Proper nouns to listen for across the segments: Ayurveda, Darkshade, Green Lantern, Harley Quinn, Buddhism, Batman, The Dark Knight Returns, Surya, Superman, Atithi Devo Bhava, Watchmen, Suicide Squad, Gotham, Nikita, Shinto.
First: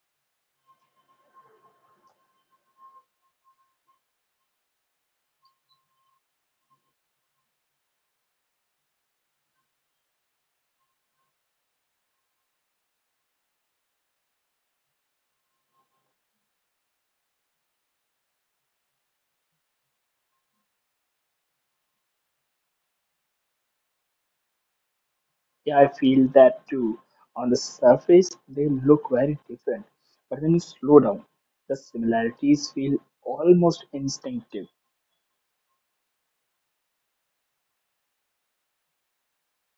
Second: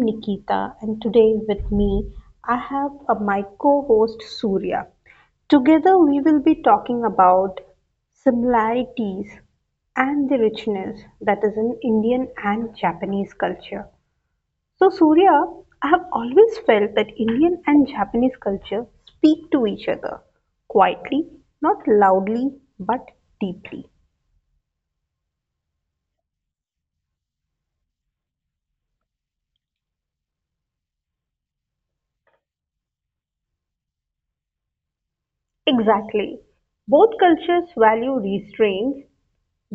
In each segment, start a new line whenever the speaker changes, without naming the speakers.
Nikita, and today with me I have my co host Surya. Together we will be talking about similarities and the richness that is in Indian and Japanese culture. So, Surya, I have always felt that Indian and Japanese culture speak to each other quietly, not loudly, but deeply.
Yeah, I feel that too. On the surface, they look very different, but when you slow down, the similarities feel almost instinctive.
Exactly. Both cultures value restraints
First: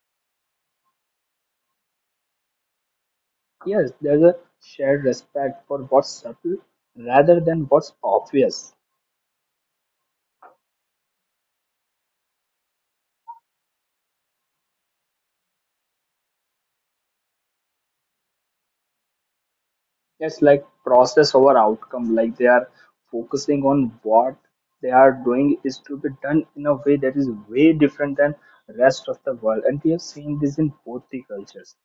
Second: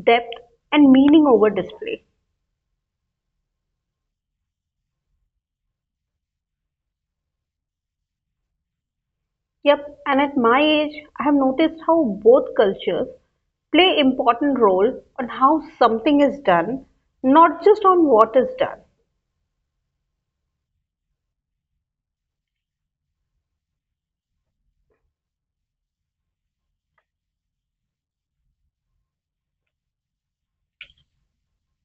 depth, and meaning over display.
Yes, there's a shared respect for what's subtle rather than what's obvious.
Yep, and at my age, I have noticed how both cultures play important role on how something is done, not just on what is done.
It's like process over outcome, like they are focusing on what they are doing is to be done in a way that is way different than rest of the world, and we have seen this in both the cultures.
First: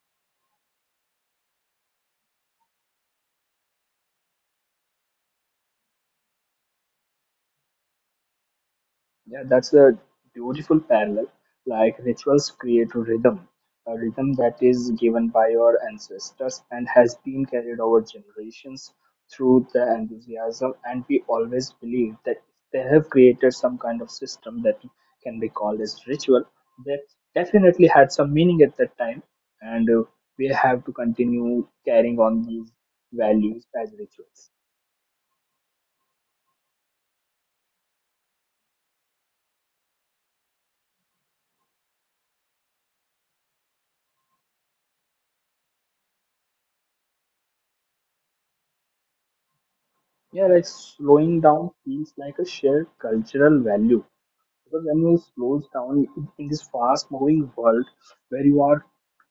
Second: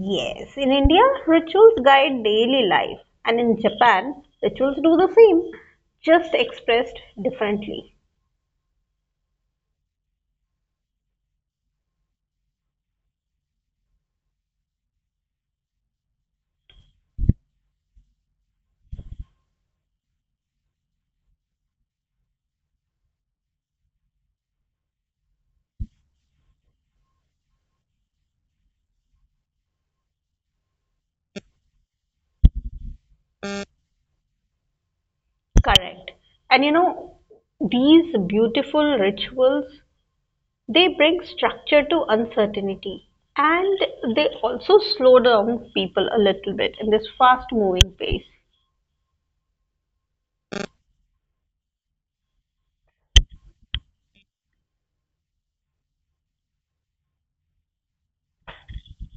Yes, in India, rituals guide daily life, and in Japan, rituals do the same, just expressed differently.
Yeah, that's a beautiful parallel. Like rituals create a rhythm that is given by your ancestors and has been carried over generations through the enthusiasm. And we always believe that if they have created some kind of system that can be called as ritual, that definitely had some meaning at that time. And we have to continue carrying on these values as rituals.
Correct. And these beautiful rituals They bring structure to uncertainty and they also slow down people a little bit in this fast moving pace.
Yeah, like slowing down feels like a shared cultural value. Because when you slows down in this fast-moving world where you are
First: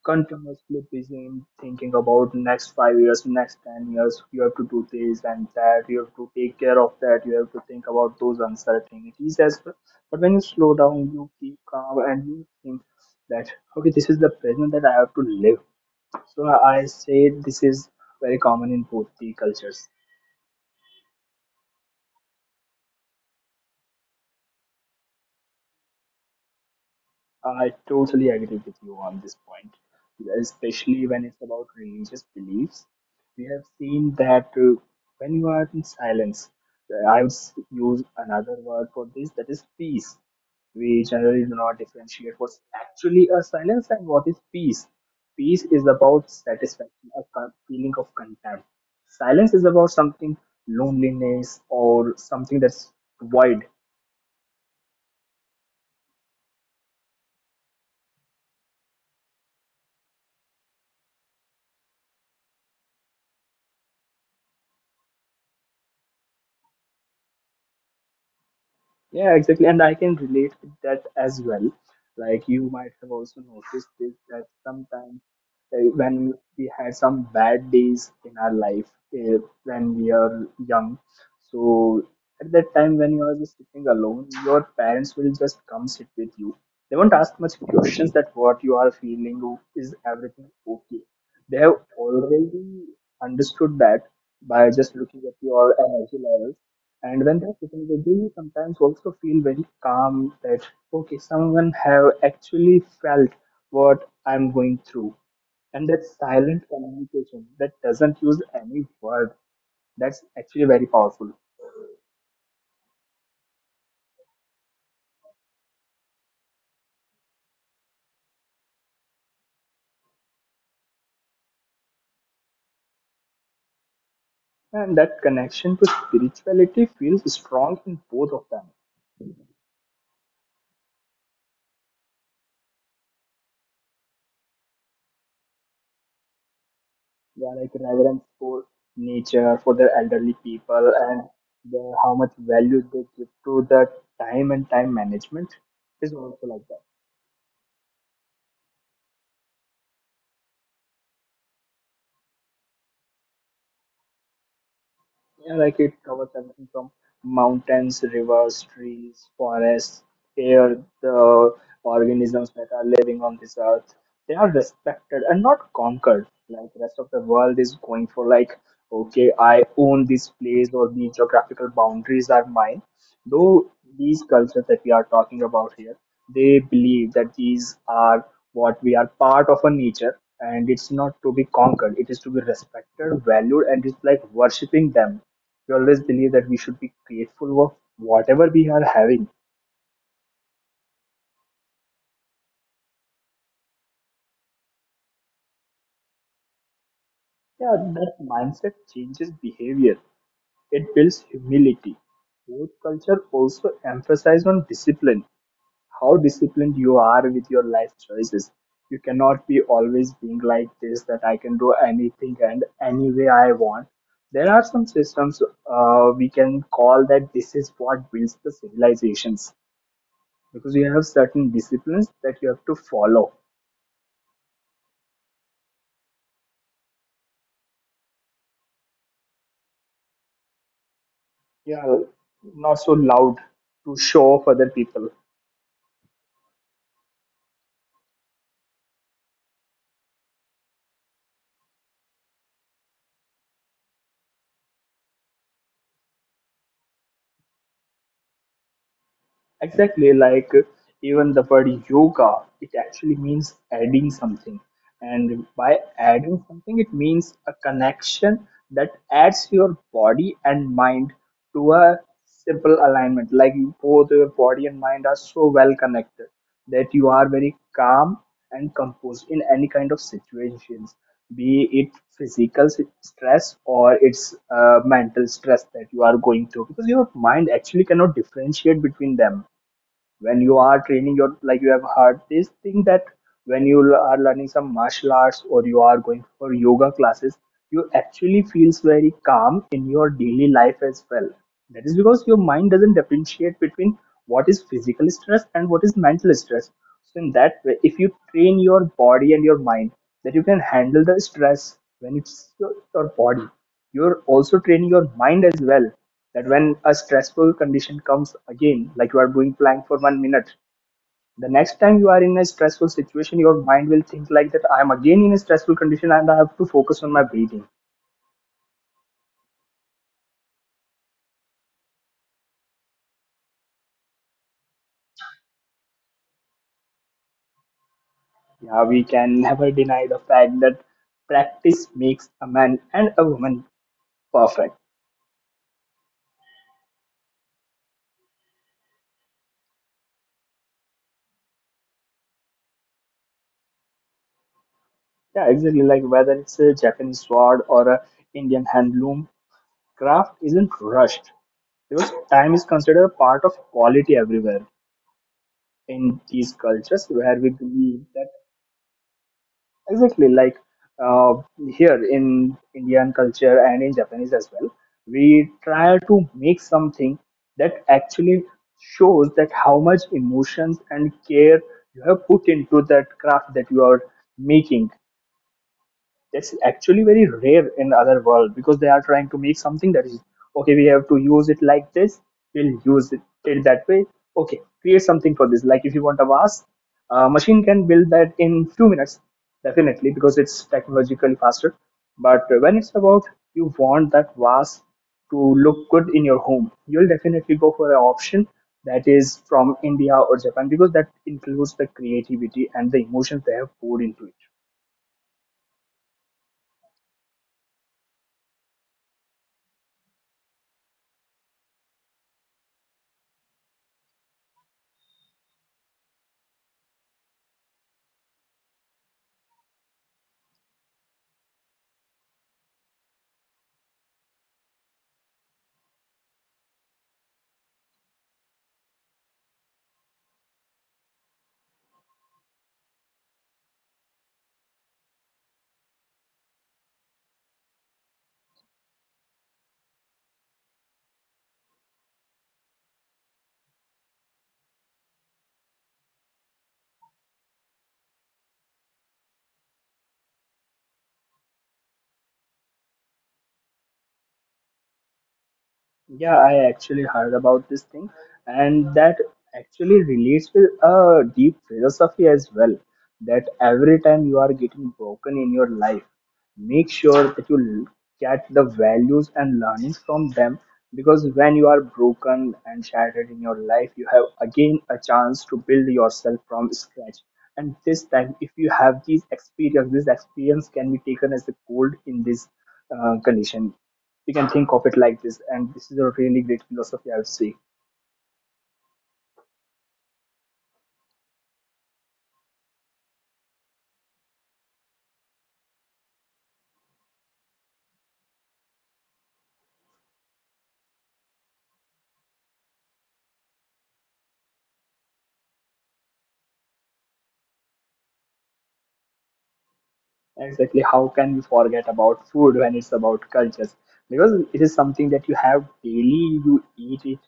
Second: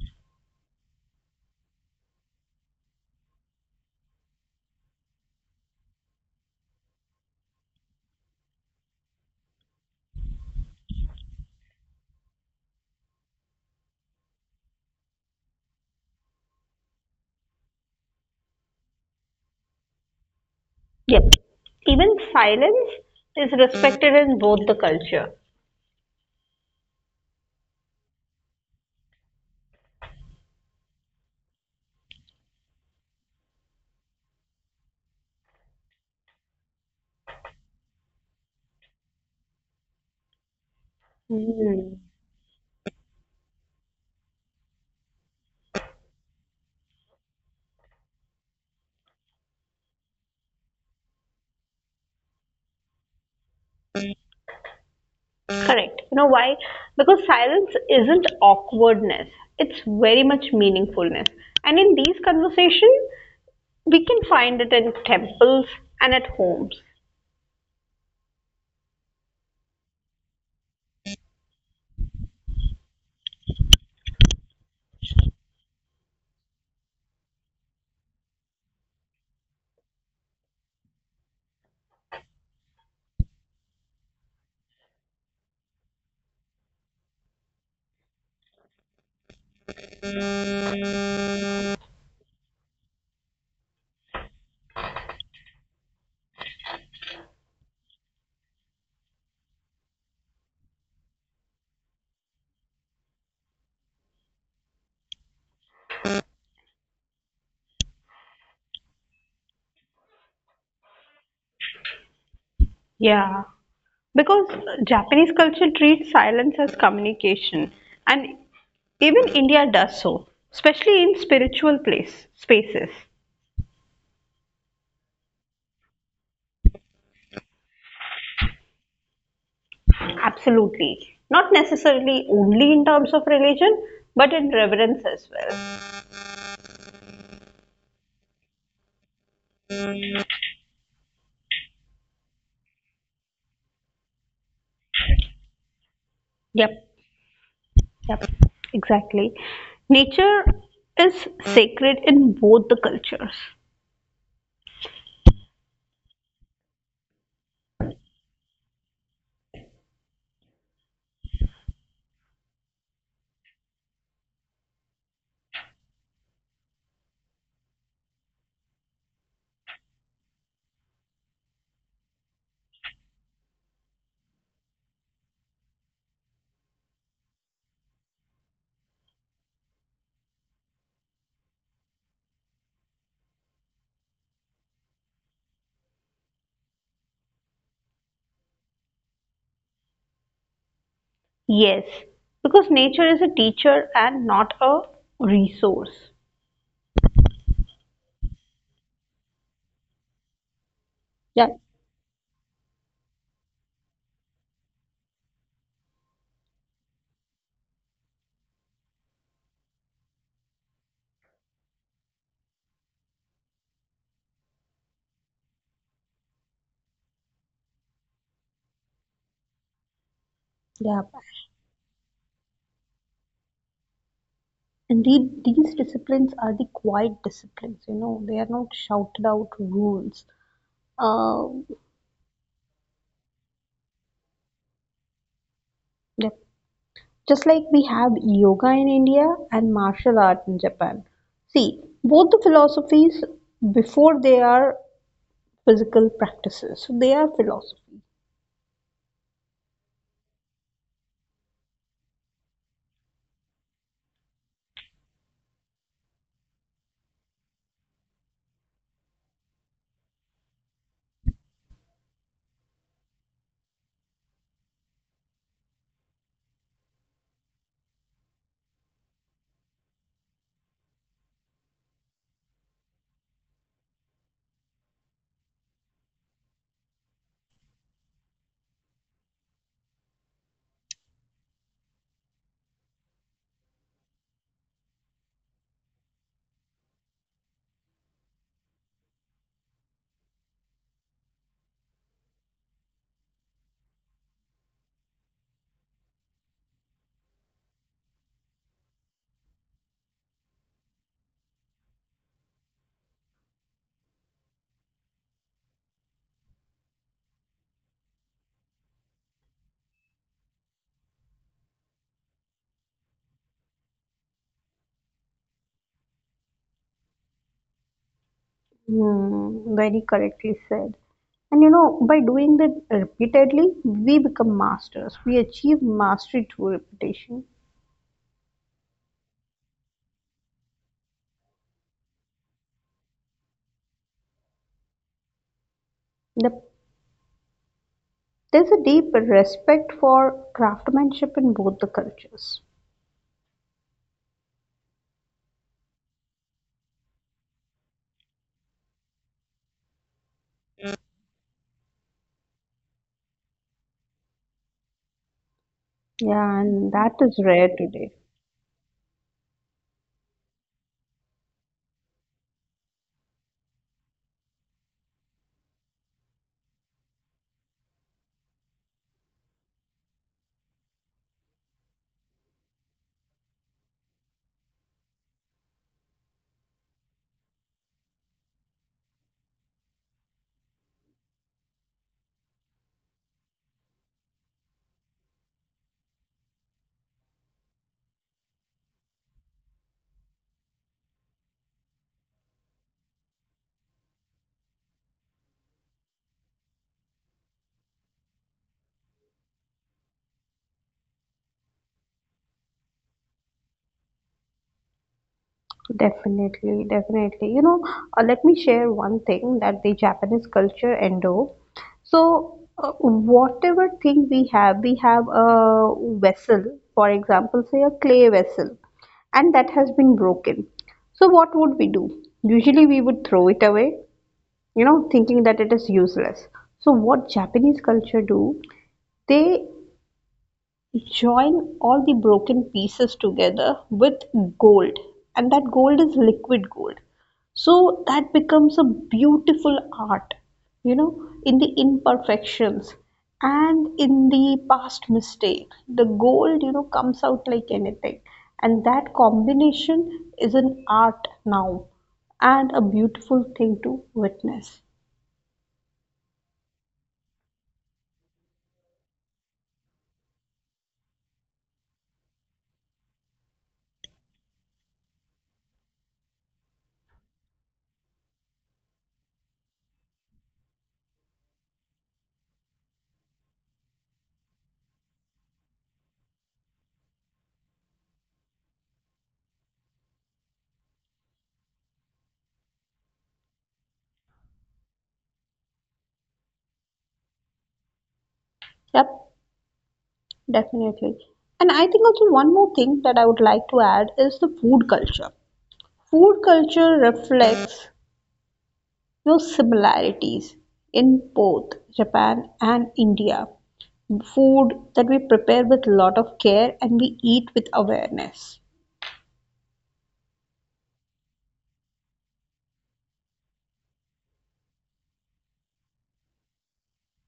continuously busy in thinking about next 5 years, next 10 years, you have to do this and that, you have to take care of that, you have to think about those uncertainties as well. But when you slow down, you keep calm and you think that okay, this is the present that I have to live. So I say this is very common in both the cultures.
Yep. Even silence is respected in both the culture.
I totally agree with you on this point, especially when it's about religious beliefs. We have seen that when you are in silence, I would use another word for this that is peace. We generally do not
Hmm.
differentiate what's actually a silence and what is peace. Peace is about satisfaction, a feeling of content. Silence is about something loneliness or something that's void.
Correct. You know why? Because silence isn't awkwardness. It's very much meaningfulness. And in these conversations, we can find it in temples and at homes.
Yeah, exactly. And I can relate with that as well. Like you might have also noticed this that sometimes when we had some bad days in our life, uh, when we are young, so at that time when you are just sitting alone, your parents will just come sit with you. They won't ask much questions that what you are feeling, is everything okay? They have already understood that by just looking at your energy levels. And when they're sitting with you, you sometimes also feel very calm that, okay, someone have actually felt what I'm going through. And that silent communication that doesn't use any word, that's actually very powerful.
Yeah, because Japanese culture treats silence as communication, and even India does so, especially in spiritual place spaces.
And that connection to spirituality feels strong in both of them.
Absolutely, not necessarily only in terms of religion, but in reverence as well.
Yeah, like reverence for nature, for the elderly people, and the, how much value they give to the time and time management is also like that.
Yep, yep, exactly. Nature is sacred in both the cultures.
Yeah, like it covers everything from mountains, rivers, trees, forests, air, the organisms that are living on this earth. They are respected and not conquered. Like rest of the world is going for like, okay, I own this place or the geographical boundaries are mine. Though these cultures that we are talking about here, they believe that these are what we are part of a nature, and it's not to be conquered, it is to be respected, valued, and it's like worshipping them. We always believe that we should be grateful of whatever we are having.
Yes, because nature is a teacher and not a resource.
Yeah, that mindset changes behavior. It builds
Yeah,
humility. Both culture also emphasize on discipline. How disciplined you are with your life choices. You cannot be always being like this that I can do anything and any way I want. There are some systems, we can call that this is what builds the civilizations because you have certain
yeah.
disciplines that you have to follow.
Indeed, these disciplines are the quiet disciplines, they are not shouted out rules.
You are
Uh,
not so loud to show off other people.
yeah. Just like we have yoga in India and martial art in Japan. See, both the philosophies, before they are physical practices, so they are philosophy.
Exactly, like even the word yoga, it actually means adding something. And by adding something, it means a connection that adds your body and mind to a simple alignment. Like both your body and mind are so well connected that you are very calm and composed in any kind of situations, be it physical stress or it's mental stress that you are going through, because your mind actually cannot differentiate between them when you are training your, like you have heard this thing that when you are learning some martial arts or you are going for yoga classes, you actually feels very calm in your daily life as well. That is because your mind doesn't differentiate between what is physical stress and what is mental stress. So in that way, if you train your body and your mind that you can handle the stress when it's your body, you're also training your mind as well, that when a stressful condition comes again, like you are doing plank for 1 minute, the next time you are in a stressful situation, your mind will think like that I am again in a stressful condition and I have to focus on my breathing.
Hmm, very correctly said. And by doing that repeatedly, we become masters. We achieve mastery through repetition.
Yeah, we can never deny the fact that practice makes a man and a woman perfect.
The There is a deep respect for craftsmanship in both the cultures.
Yeah, exactly. Like whether it's a Japanese sword or a Indian handloom, craft isn't rushed because time is considered a part of quality everywhere. In these cultures
Yeah,
where
and
we
that is
believe
rare
that
today.
exactly like uh, here in Indian culture and in Japanese as well, we try to make something that actually shows that how much emotions and care you have put into that craft that you are making. That's actually very rare in other world because they are trying to make something that is okay, we have to use it like this, we'll use it that way. Okay, create something for this, like if you want a vase, a machine can build that in few minutes, definitely, because it's technologically faster. But when it's about you want that vase to look good in your home, you'll definitely go for an option that is from India or Japan, because that includes the creativity and the emotions they have poured into it.
Definitely, definitely. Let me share one thing that the Japanese culture endo. So, whatever thing we have a vessel, for example, say a clay vessel, and that has been broken. So, what would we do? Usually, we would throw it away, thinking that it is useless. So, what Japanese culture do? They join all the broken pieces together with gold, and that gold is liquid gold. So that becomes a beautiful art, in the imperfections and in the past mistake. The gold, comes out like anything, and that combination is an art now and a beautiful thing to witness.
Yeah, I actually heard about this thing, and that actually relates with a deep philosophy as well that every time you are getting broken in your life, make sure that you get the values and learnings from them, because when you are broken and shattered in your life, you have again a chance to build yourself from scratch. And this time, if you have these experience, this experience can be taken as a gold in this condition. You can think of it like this, and this is a really great philosophy, I would say.
Yep, definitely. And I think also one more thing that I would like to add is the food culture. Food culture reflects no similarities in both Japan and India. Food that we prepare with a lot of care and we eat with awareness.
Exactly. How can we forget about food when it's about cultures? Because it is something that you have daily, you eat it,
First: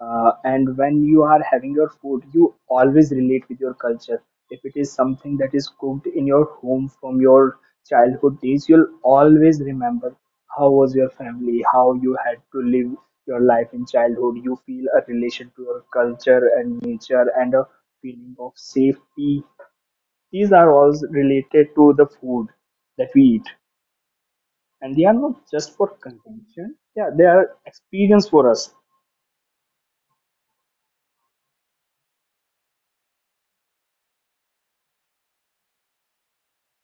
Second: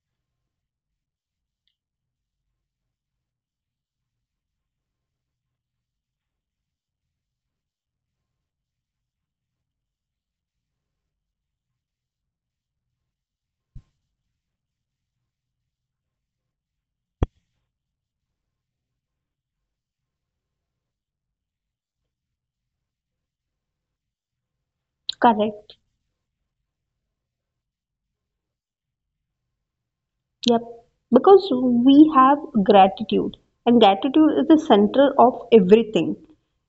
and when you are having your food, you always relate with your culture. If it is something that is cooked in your home from your childhood days, you'll always remember how was your family, how you had to live your life in childhood. You feel a relation to your culture and nature and a feeling of safety. These are all related to the food that we eat, and they are not just for
Correct.
consumption. Yeah, they are experience for us.
Yep. Because we have gratitude, and gratitude is the center of everything.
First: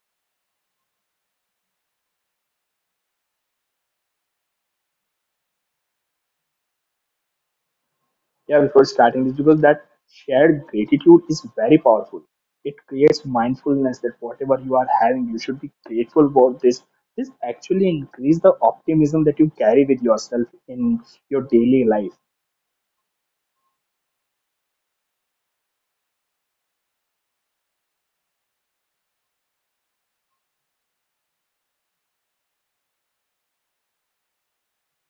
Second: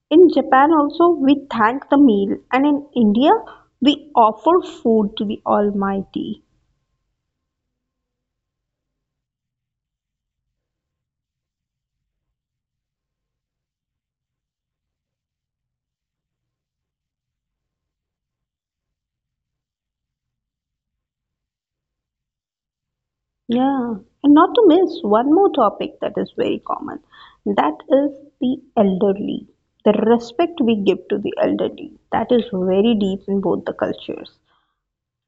In Japan, also, we thank the meal, and in India, we offer food to the Almighty.
Yeah, before starting this, because that shared gratitude is very powerful. It creates mindfulness that whatever you are having, you should be grateful for this. This actually increase the optimism that you carry with yourself in your daily life.
Yeah, and not to miss one more topic that is very common, that is the elderly, the respect we give to the elderly. That is very deep in both the cultures.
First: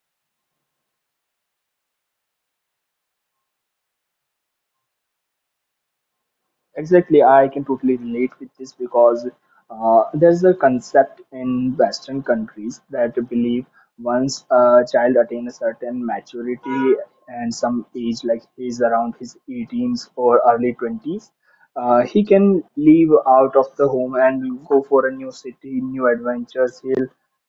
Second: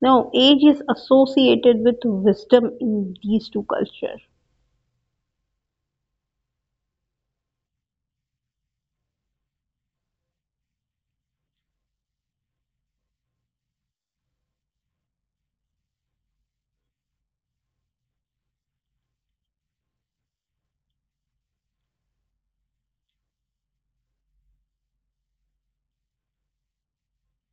Now, age is associated with wisdom in these two cultures.
Exactly, I can totally relate with this because there's a concept in Western countries that believe once a child attains a certain maturity and some age, like he's around his 18s or early 20s, he can leave out of the home and go for a new city, new adventures. He'll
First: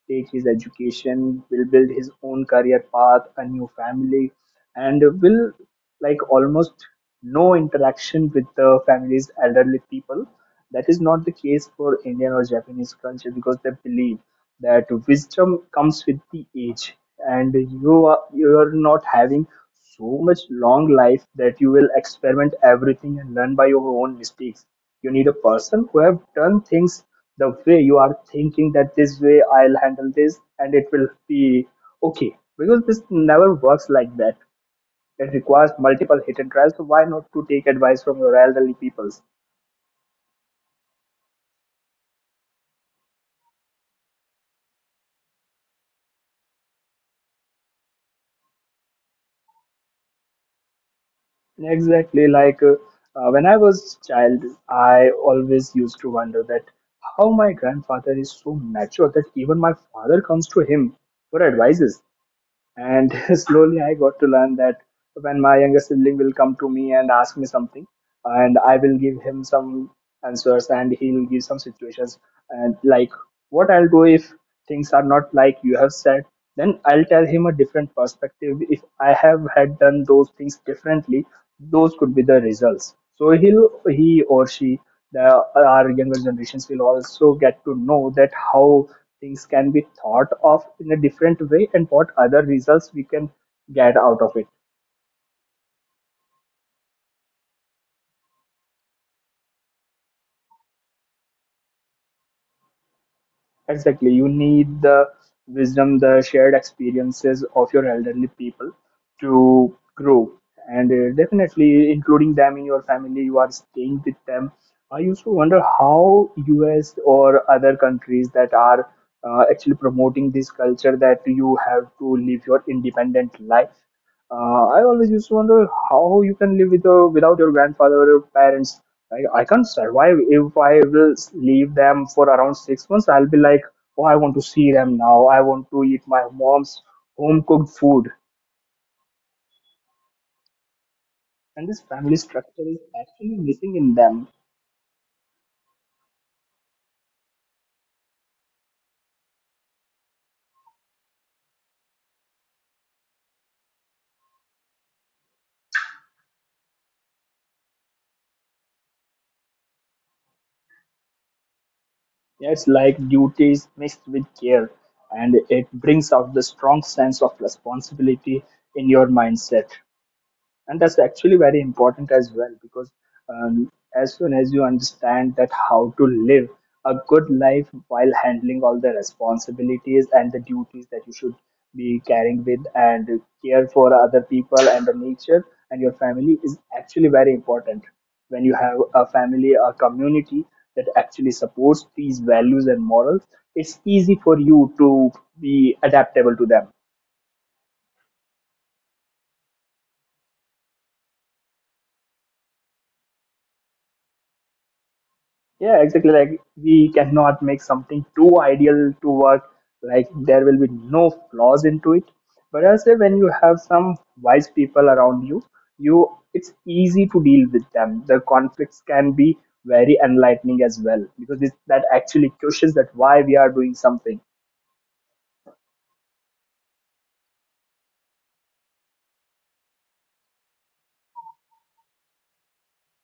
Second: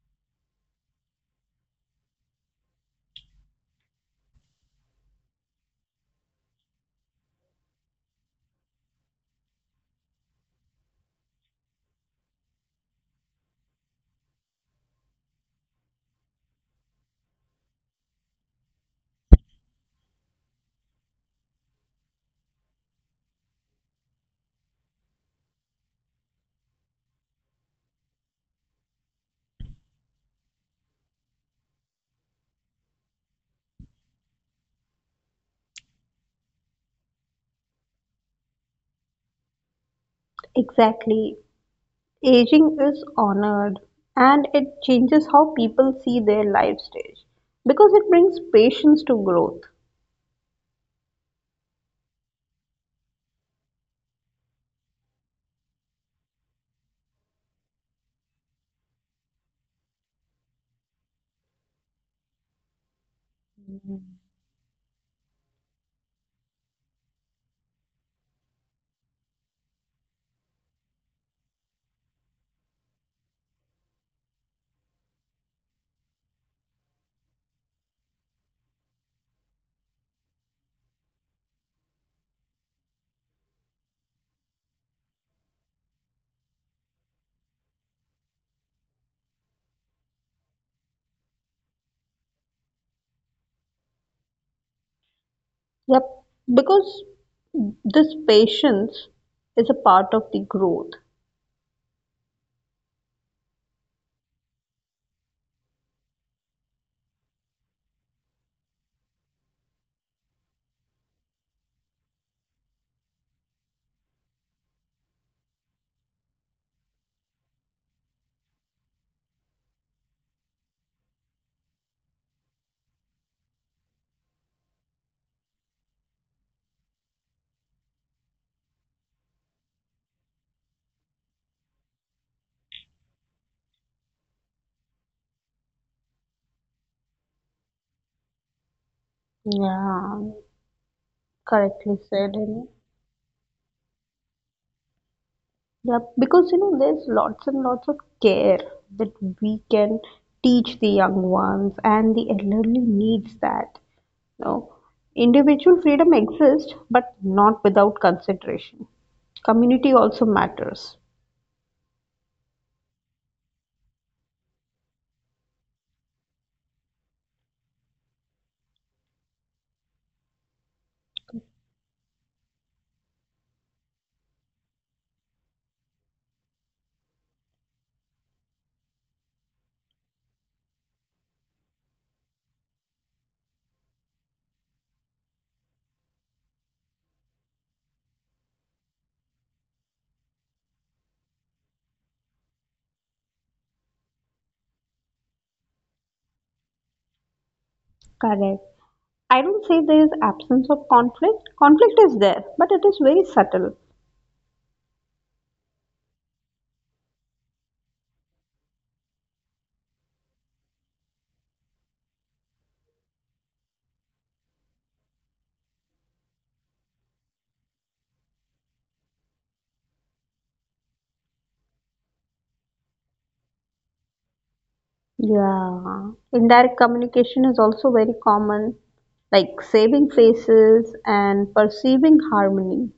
take his education, will build his own career path, a new family and will like almost no interaction with the families, elderly people. That is not the case for Indian or Japanese culture because they believe that wisdom comes with the age, and you are not having so much long life that you will experiment everything and learn by your own mistakes. You need a person who have done things the way you are thinking that this way I'll handle this and it will be okay, because this never works like that. It requires multiple hit and tries, so why not to take advice from your elderly peoples?
Exactly. Aging is honored and it changes how people see their life stage because it brings patience to growth.
Exactly like when I was child, I always used to wonder that how my grandfather is so mature that even my father comes to him for advices. And slowly I got to learn that when my younger sibling will come to me and ask me something, and I will give him some answers and he'll give some situations. And like, what I'll do if things are not like you have said, then I'll tell him a different perspective. If I have had done those things differently, those could be the results. So he'll, he or she the, our younger generations will also get to know that how things can be thought of in a different way and what other results we can get out of it.
Yep, because this patience is a part of the growth.
Exactly. You need the wisdom, the shared experiences of your elderly people to grow. And definitely including them in your family, you are staying with them. I used to wonder how US or other countries that are actually promoting this culture that you have to live your independent life. I always used to wonder how you can live with your, without your grandfather or your parents. I can't survive if I will leave them for around 6 months. I'll be like, oh, I want to see them now. I want to eat my mom's home cooked food.
Yeah,
And this
correctly
family
said.
structure is actually missing in them.
Yeah, because there's lots and lots of care that we can teach the young ones, and the elderly needs that. You know, individual freedom exists, but not without consideration. Community also matters.
Yeah, it's like duties mixed with care, and it brings out the strong sense of responsibility in your mindset. And that's actually very important as well because um, as soon as you understand that how to live a good life while handling all the responsibilities and the duties that you should be carrying with and care for other people and the nature and your family is actually very important. When you have a family a community that actually supports these values and morals, it's easy for you to be adaptable to them.
Correct. I don't say there is absence of conflict. Conflict is there, but it is very subtle.
Yeah, exactly. Like we cannot make something too ideal to work. Like there will be no flaws into it. But I say when you have some wise people around you, you it's easy to deal with them. The conflicts can be very enlightening as well because this, that actually questions that why we are doing something.
Yeah, indirect communication is also very common, like saving faces and perceiving harmony.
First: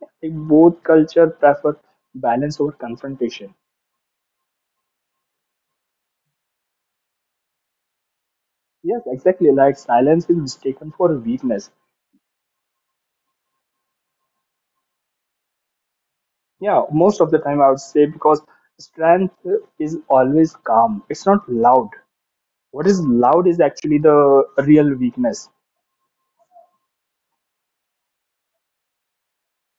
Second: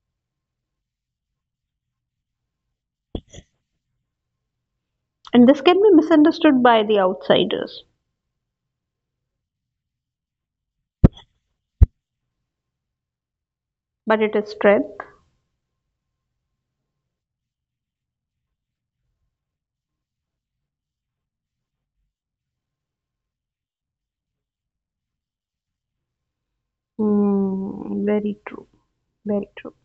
I think both culture prefer balance over confrontation.
And this can be misunderstood by the outsiders,
Yes, exactly. Like silence is mistaken for weakness.
but it is strength.
Yeah, most of the time I would say because strength is always calm. It's not loud. What is loud is actually the real weakness,
Hmm, very true, very true.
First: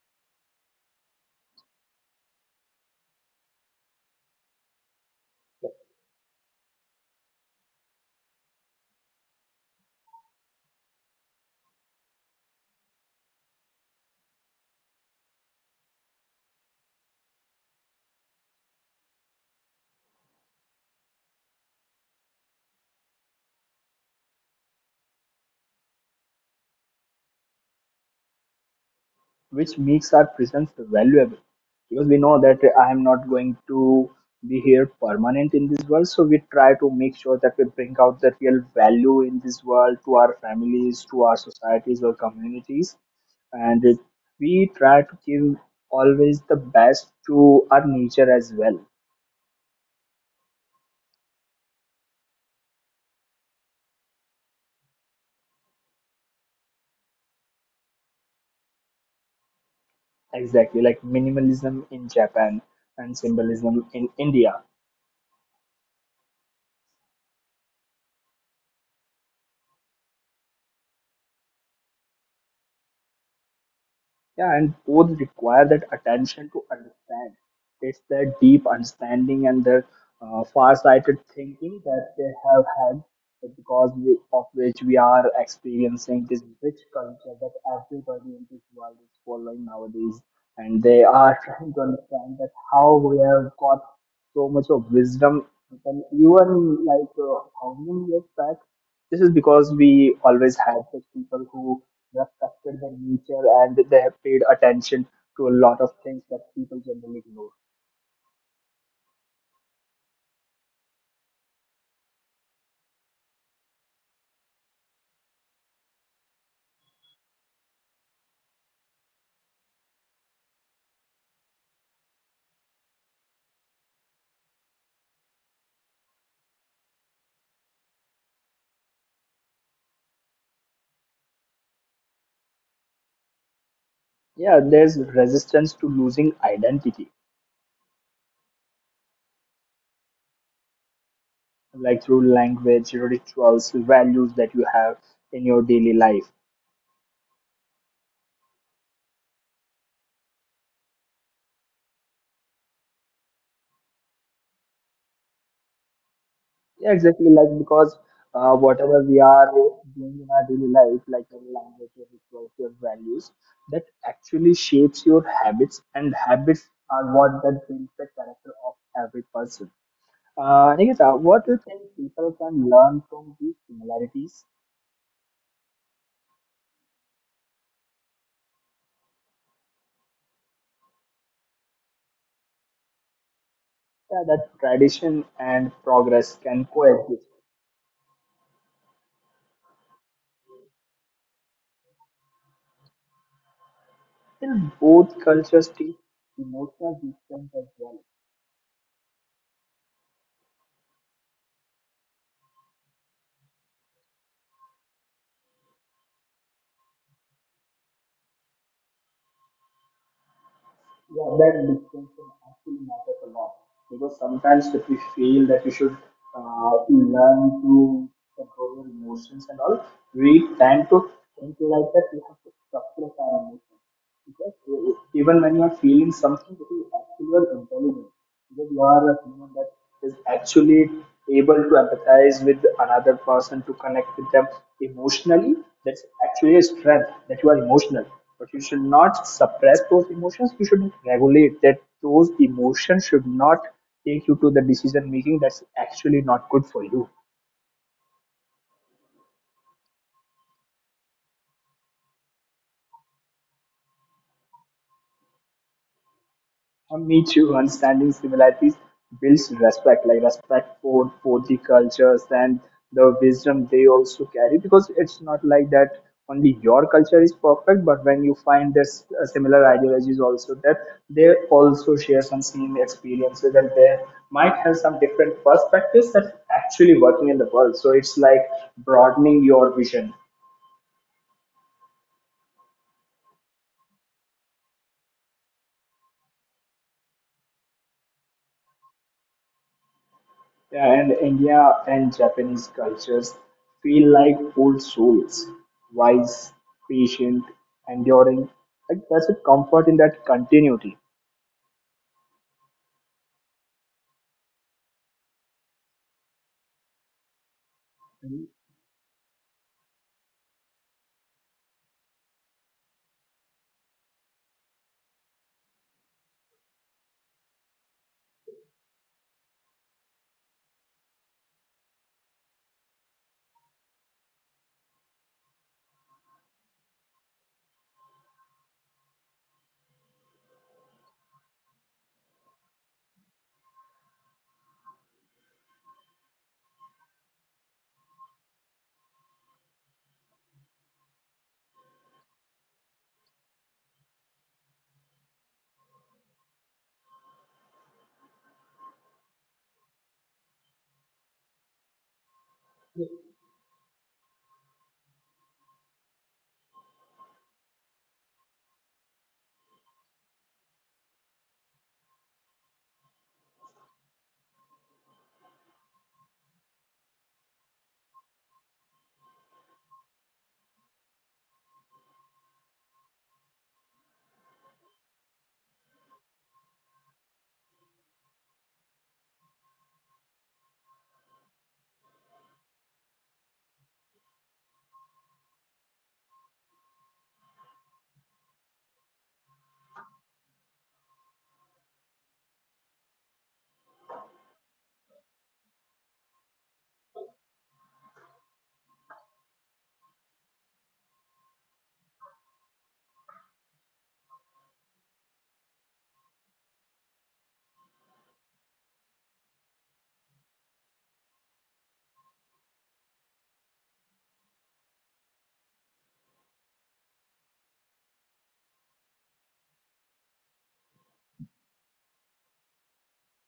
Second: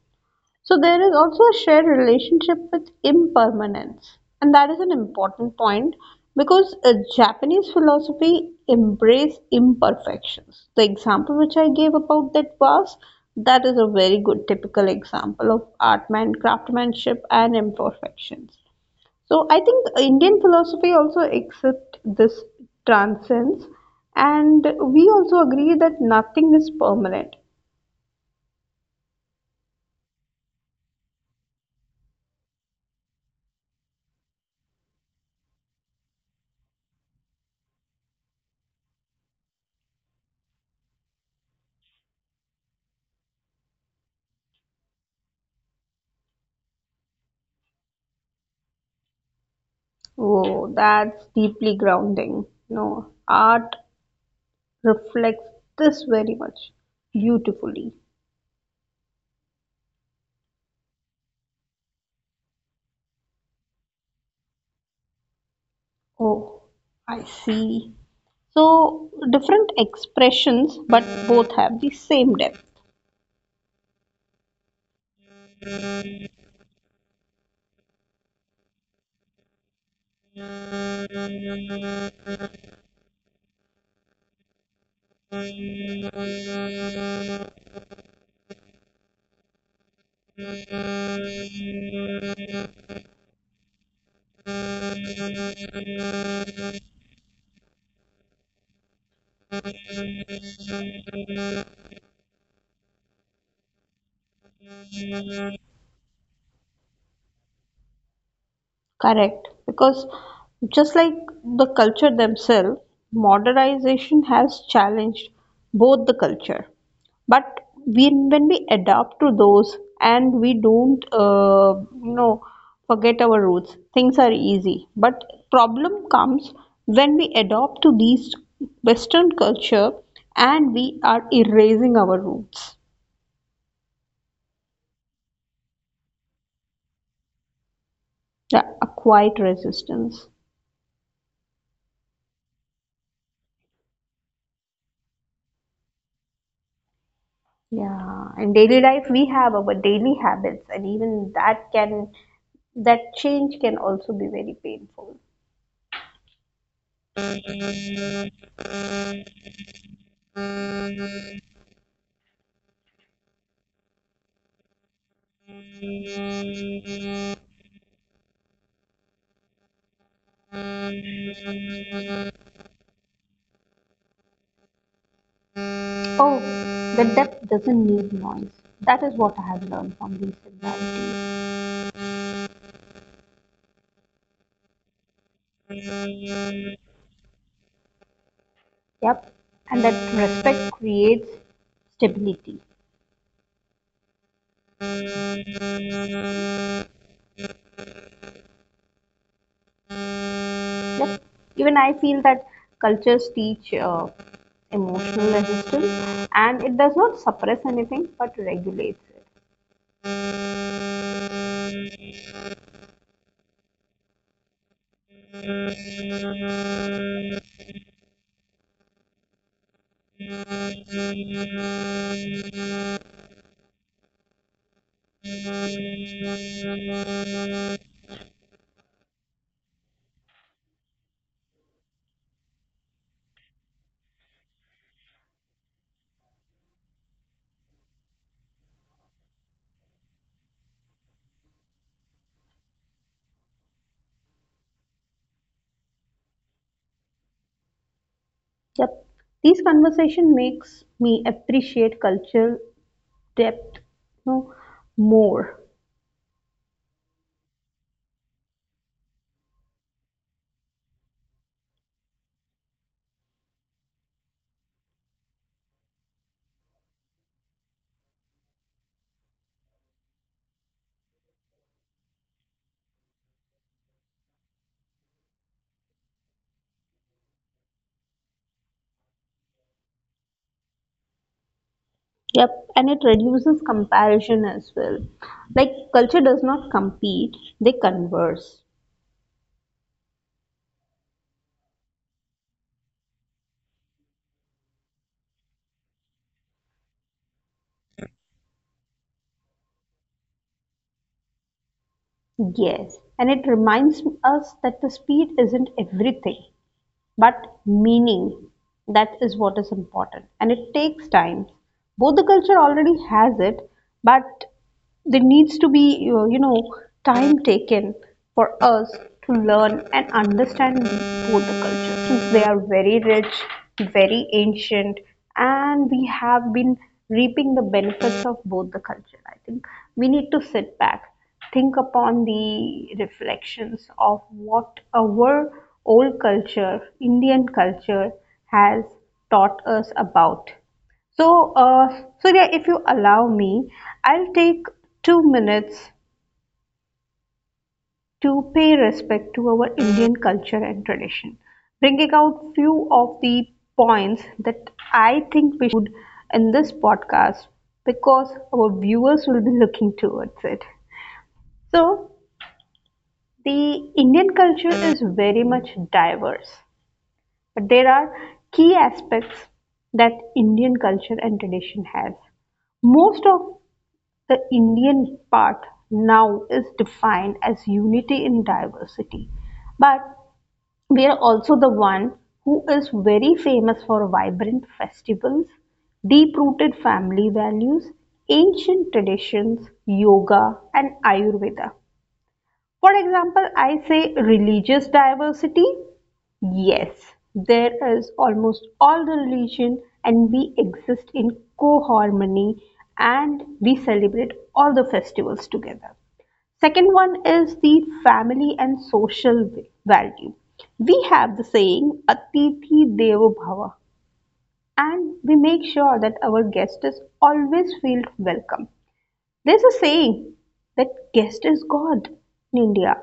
So there is also a shared relationship with impermanence, and that is an important point because Japanese philosophy embrace imperfections. The example which I gave about that vase, that is a very good typical example of artman craftsmanship and imperfections. So I think Indian philosophy also accept this transcends, and we also agree that nothing is permanent.
which makes our presence valuable. Because we know that I am not going to be here permanent in this world, so we try to make sure that we bring out the real value in this world to our families, to our societies or communities, and it, we try to give always the best to our nature as well.
Oh, that's deeply grounding. No, art reflects this very much beautifully.
Exactly, like minimalism in Japan and symbolism in India.
Oh, I see. So, different expressions, but both have the same depth.
Yeah, and both require that attention to understand. It's their deep understanding and their far-sighted thinking that they have had, because we, of which we are experiencing this rich culture that everybody in this world is following nowadays. And they are trying to understand that how we have got so much of wisdom. And even like how many years back, this is because we always had such people who respected their nature and they have paid attention to a lot of things that people generally ignore.
Correct. Because just like the culture themselves, modernization has challenged both the culture. But we, when we adapt to those and we don't, you know, forget our roots, things are easy. But problem comes when we adopt to these Western culture and we are erasing our roots.
Yeah, there's resistance to losing identity,
Yeah, a quiet resistance.
like through language, rituals, values that you have in your daily life.
Yeah, in daily life we have our daily habits, and even that change can also be very painful.
Yeah, exactly. Like because whatever we are doing in our daily life, like your language, your rituals, your values, that actually shapes your habits, and habits are what that builds the character of every person. Nikita, what do you think people can learn from these similarities,
Oh, the depth doesn't need noise. That is what I have learned from these similarities.
that tradition and progress can coexist
Yep, and that respect creates stability.
till both cultures teach emotional distance as well?
Yep, even I feel that cultures teach emotional resistance, and it does not suppress anything but regulates it.
Yeah, that distinction actually matters a lot because sometimes if we feel that we should learn to control your emotions and all, we tend to think like that we have to suppress our emotions. Because even when you are feeling something, it is actually your intelligence. Because you are a human that is actually able to empathize with another person to connect with them emotionally. That's actually a strength that you are emotional. But you should not suppress those emotions. You should regulate that. Those emotions should not take you to the decision making that's actually not good for you.
Yep. These conversation makes me appreciate culture depth, more.
Me too. Understanding similarities builds respect, like respect for the cultures and the wisdom they also carry. Because it's not like that only your culture is perfect, but when you find this similar ideologies also that they also share some same experiences and they might have some different perspectives that actually working in the world. So it's like broadening your vision.
Yep, and it reduces comparison as well. Like culture does not compete, they converse.
Yeah, and India and Japanese cultures feel like old souls, wise, patient, enduring. Like there's a comfort in that continuity.
Yes, and it reminds us that the speed isn't everything, but meaning, that is what is important, and it takes time. Both the culture already has it, but there needs to be, time taken for us to learn and understand both the cultures, since they are very rich, very ancient. And we have been reaping the benefits of both the culture. I think we need to sit back, think upon the reflections of what our old culture, Indian culture, has taught us about. So, Surya, if you allow me, I'll take 2 minutes to pay respect to our Indian culture and tradition, bringing out few of the points that I think we should in this podcast because our viewers will be looking towards it. So, the Indian culture is very much diverse, but there are key aspects that Indian culture and tradition has. Most of the Indian part now is defined as unity in diversity, but we are also the one who is very famous for vibrant festivals, deep rooted family values, ancient traditions, yoga, and Ayurveda. For example, I say religious diversity. Yes, there is almost all the religion and we exist in co-harmony and we celebrate all the festivals together. Second one is the family and social value. We have the saying Atithi Devo Bhava and we make sure that our guest is always feel welcome. There's a saying that guest is God in India.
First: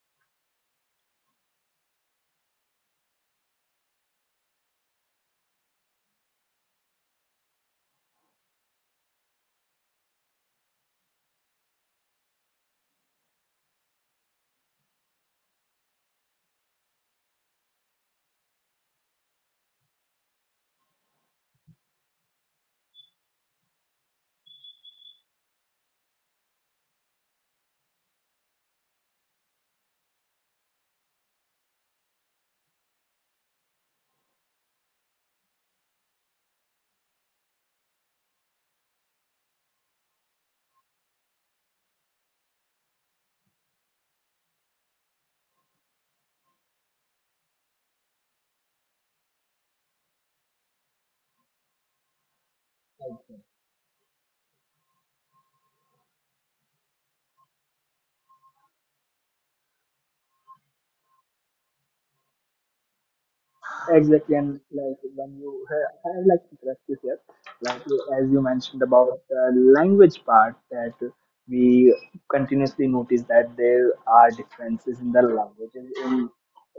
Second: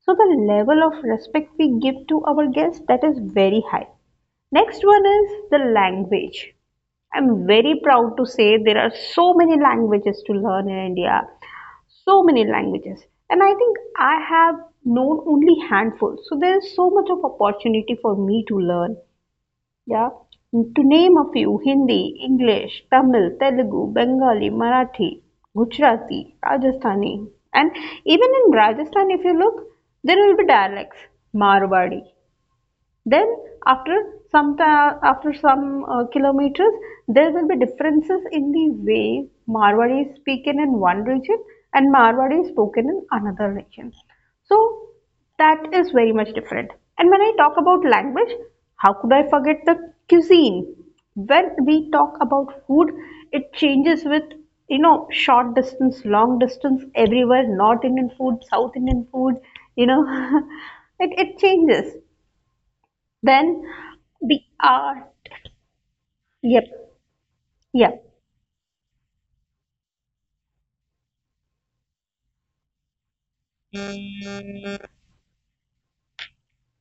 So the level of respect we give to our guests that is very high. Next one is the language. I'm very proud to say there are so many languages to learn in India, so many languages. And I think I have known only handful. So there is so much of opportunity for me to learn. Yeah. To name a few, Hindi, English, Tamil, Telugu, Bengali, Marathi, Gujarati, Rajasthani. And even in Rajasthan, if you look, there will be dialects. Marwadi, then after some after some kilometers, there will be differences in the way Marwari is spoken in one region and Marwari is spoken in another region. So that is very much different. And when I talk about language, how could I forget the cuisine? When we talk about food, it changes with, short distance, long distance everywhere. North Indian food, South Indian food, you know, it changes. Then
Exactly,
the
and like
art.
when you, I would like to correct
Yep.
you here, like
Yep.
as you mentioned about the language part, that we continuously notice that there are differences in the languages in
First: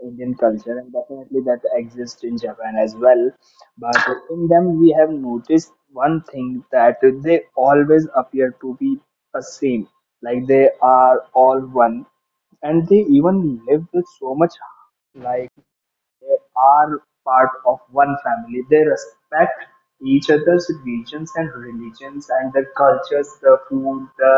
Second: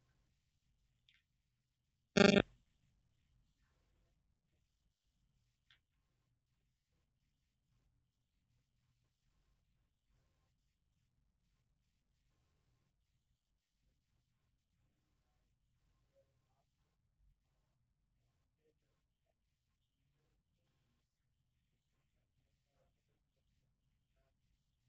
Indian culture, and definitely that exists in Japan as well. But in them, we have noticed one thing that they always appear to be the same, like they are all one, and they even live with so much like they are part of one family; they respect each other's regions and religions and the cultures, the food, the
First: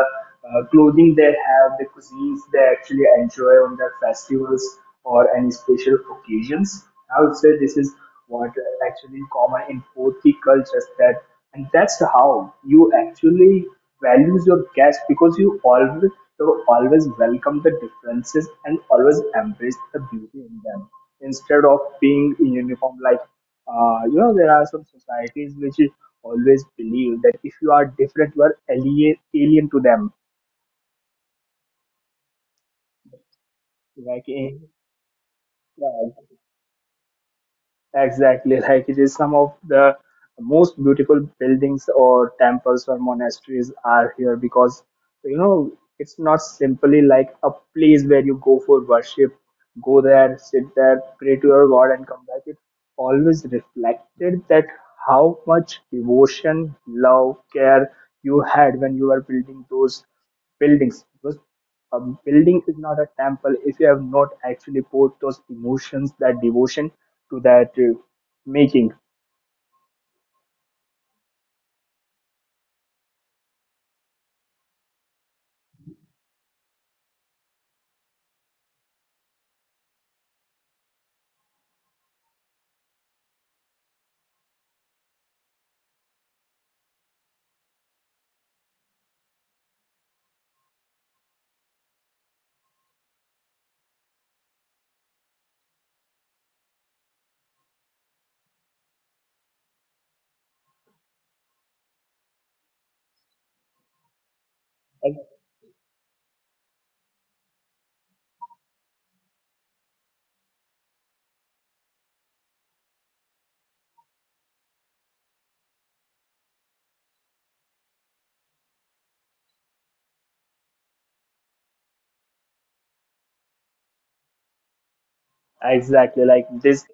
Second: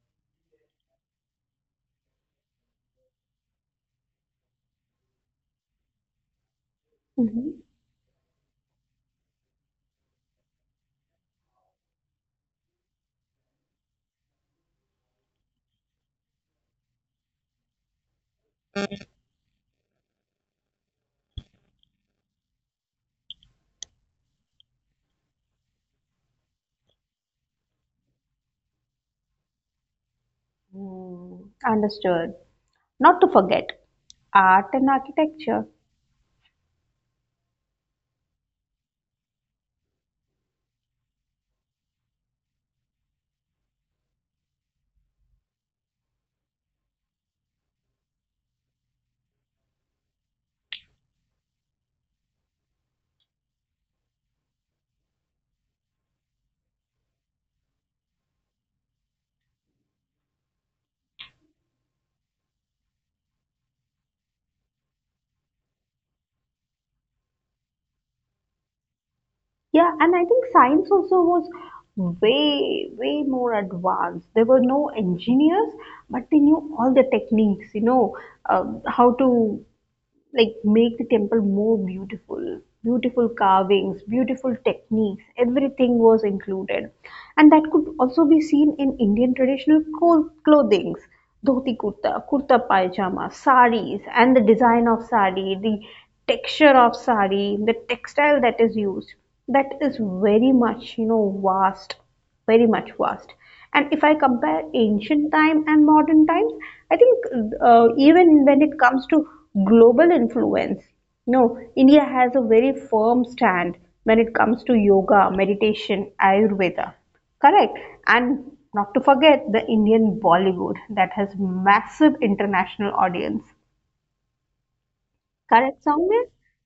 clothing they have, the cuisines they actually enjoy on their festivals or any special occasions. I would say
Hmm.
this is what actually common in both the cultures that and that's how you actually values your guests because you always welcome the differences and always embrace the beauty in them instead of being in uniform like you know there are some societies which always believe that if you are different you are alien, alien to them
Mm. Understood. Not to forget
like in,
art and architecture.
yeah, exactly, like it is some of the most beautiful buildings or temples or monasteries are here because you know it's not simply like a place where you go for worship, go there, sit there, pray to your God, and come back. It always reflected that how much devotion, love, care you had when you were building those buildings. A building is not a temple if you have not actually poured those emotions, that devotion to that making.
Yeah, and I think science also was way, way more advanced. There were no engineers, but they knew all the techniques, how to like make the temple more beautiful, beautiful carvings, beautiful techniques, everything was included. And that could also be seen in Indian traditional clothings: dhoti kurta, kurta pajama, saris, and the design of sari, the texture of sari, the textile that is used, that is very much, vast, very much vast. And if I compare ancient time and modern times, I think, even when it comes to global influence, no, India has a very firm stand when it comes to yoga, meditation, Ayurveda. Correct. And not to forget the Indian Bollywood that has massive international audience. Correct,
Exactly like
Soumya?
this,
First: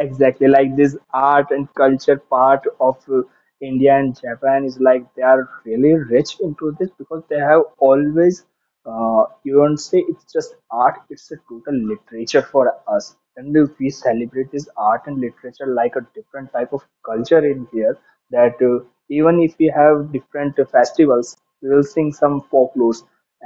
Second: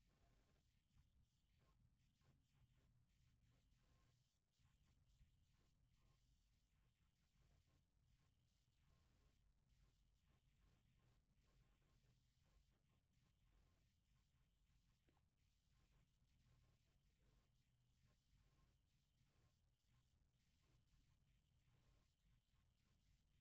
exactly like this art and culture part of India and Japan is like they are really rich into this because they have always, you don't say it's just art, it's a total literature for us. And if we celebrate this art and literature like a different type of culture in here that. Even if we have different festivals, we will sing some folklores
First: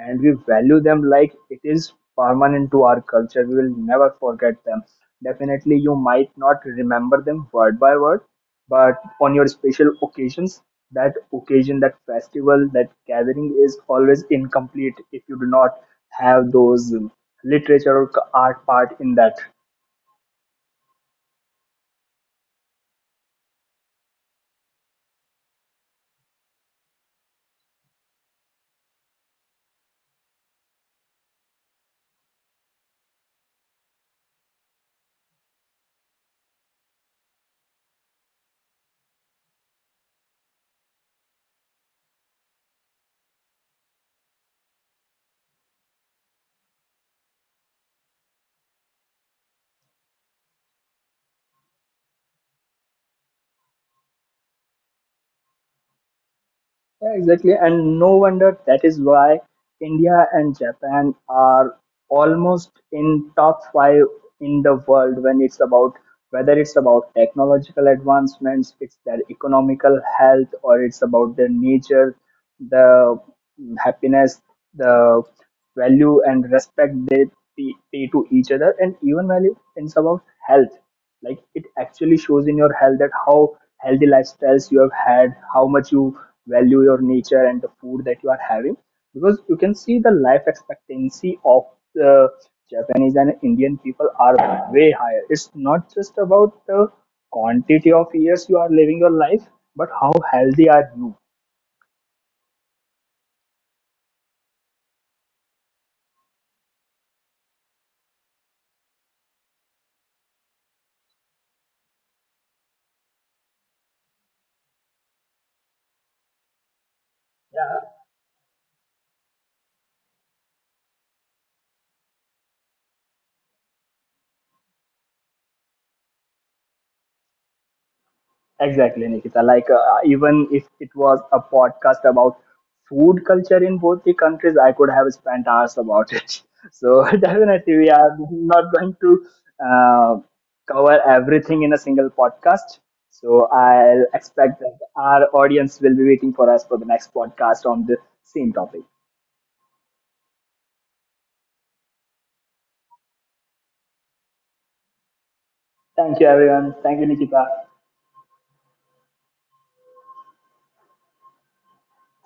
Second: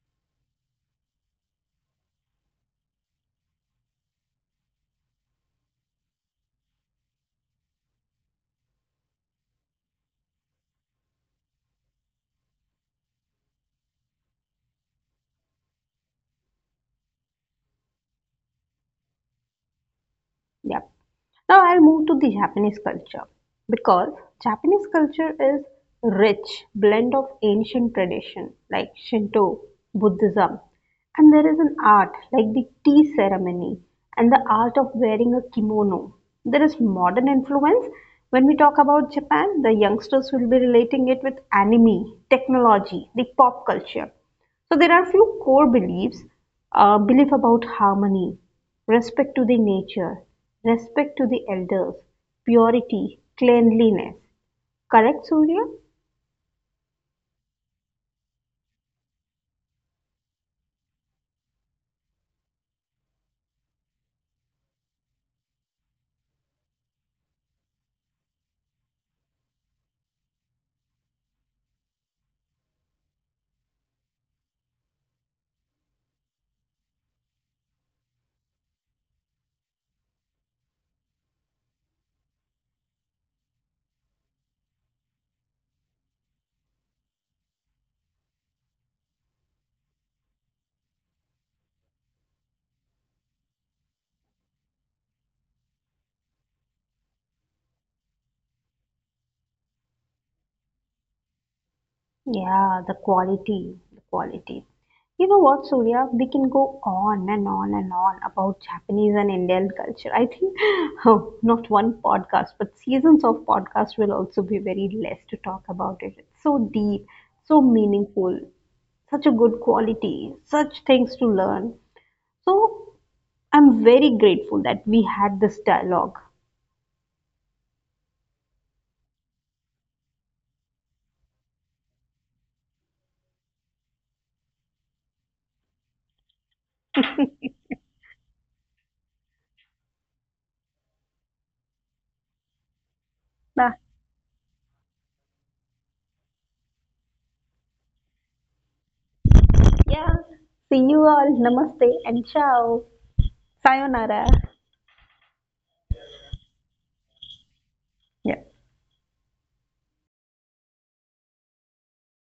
and we value them like it is permanent to our culture. We will never forget them. Definitely, you might not remember them word by word, but on your special occasions, that occasion, that festival, that gathering is always incomplete if you do not have those literature or art part in that.
Yep. Now I'll move to the Japanese culture because Japanese culture is rich blend of ancient tradition like Shinto, Buddhism, and there is an art like the tea ceremony and the art of wearing a kimono. There is modern influence. When we talk about Japan, the youngsters will be relating it with anime, technology, the pop culture. So there are few core beliefs, belief about harmony, respect to the nature, respect to the elders, purity, cleanliness. Correct, Surya?
Yeah, exactly. And no wonder that is why India and Japan are almost in top 5 in the world when it's about whether it's about technological advancements, it's their economical health, or it's about their nature, the happiness, the value and respect they pay to each other, and even value in it's of health. Like it actually shows in your health that how healthy lifestyles you have had, how much you value your nature and the food that you are having. Because you can see the life expectancy of the Japanese and Indian people are way higher. It's not just about the quantity of years you are living your life, but how healthy are you.
Yeah, the quality, the quality. You know what, Surya? We can go on and on and on about Japanese and Indian culture. I think, oh, not one podcast, but seasons of podcast will also be very less to talk about it. It's so deep, so meaningful. Such a good quality, such things to learn. So I'm very grateful that we had this dialogue.
Exactly, Nikita. Like, even if it was a podcast about food culture in both the countries, I could have spent hours about it. So, definitely, we are not going to uh, cover everything in a single podcast. So,
Bah,
I'll expect that our audience will be waiting for us for the next podcast on the same topic.
yeah. See you all. Namaste and ciao. Sayonara.
Thank you, everyone. Thank you, Nikita.
Yeah.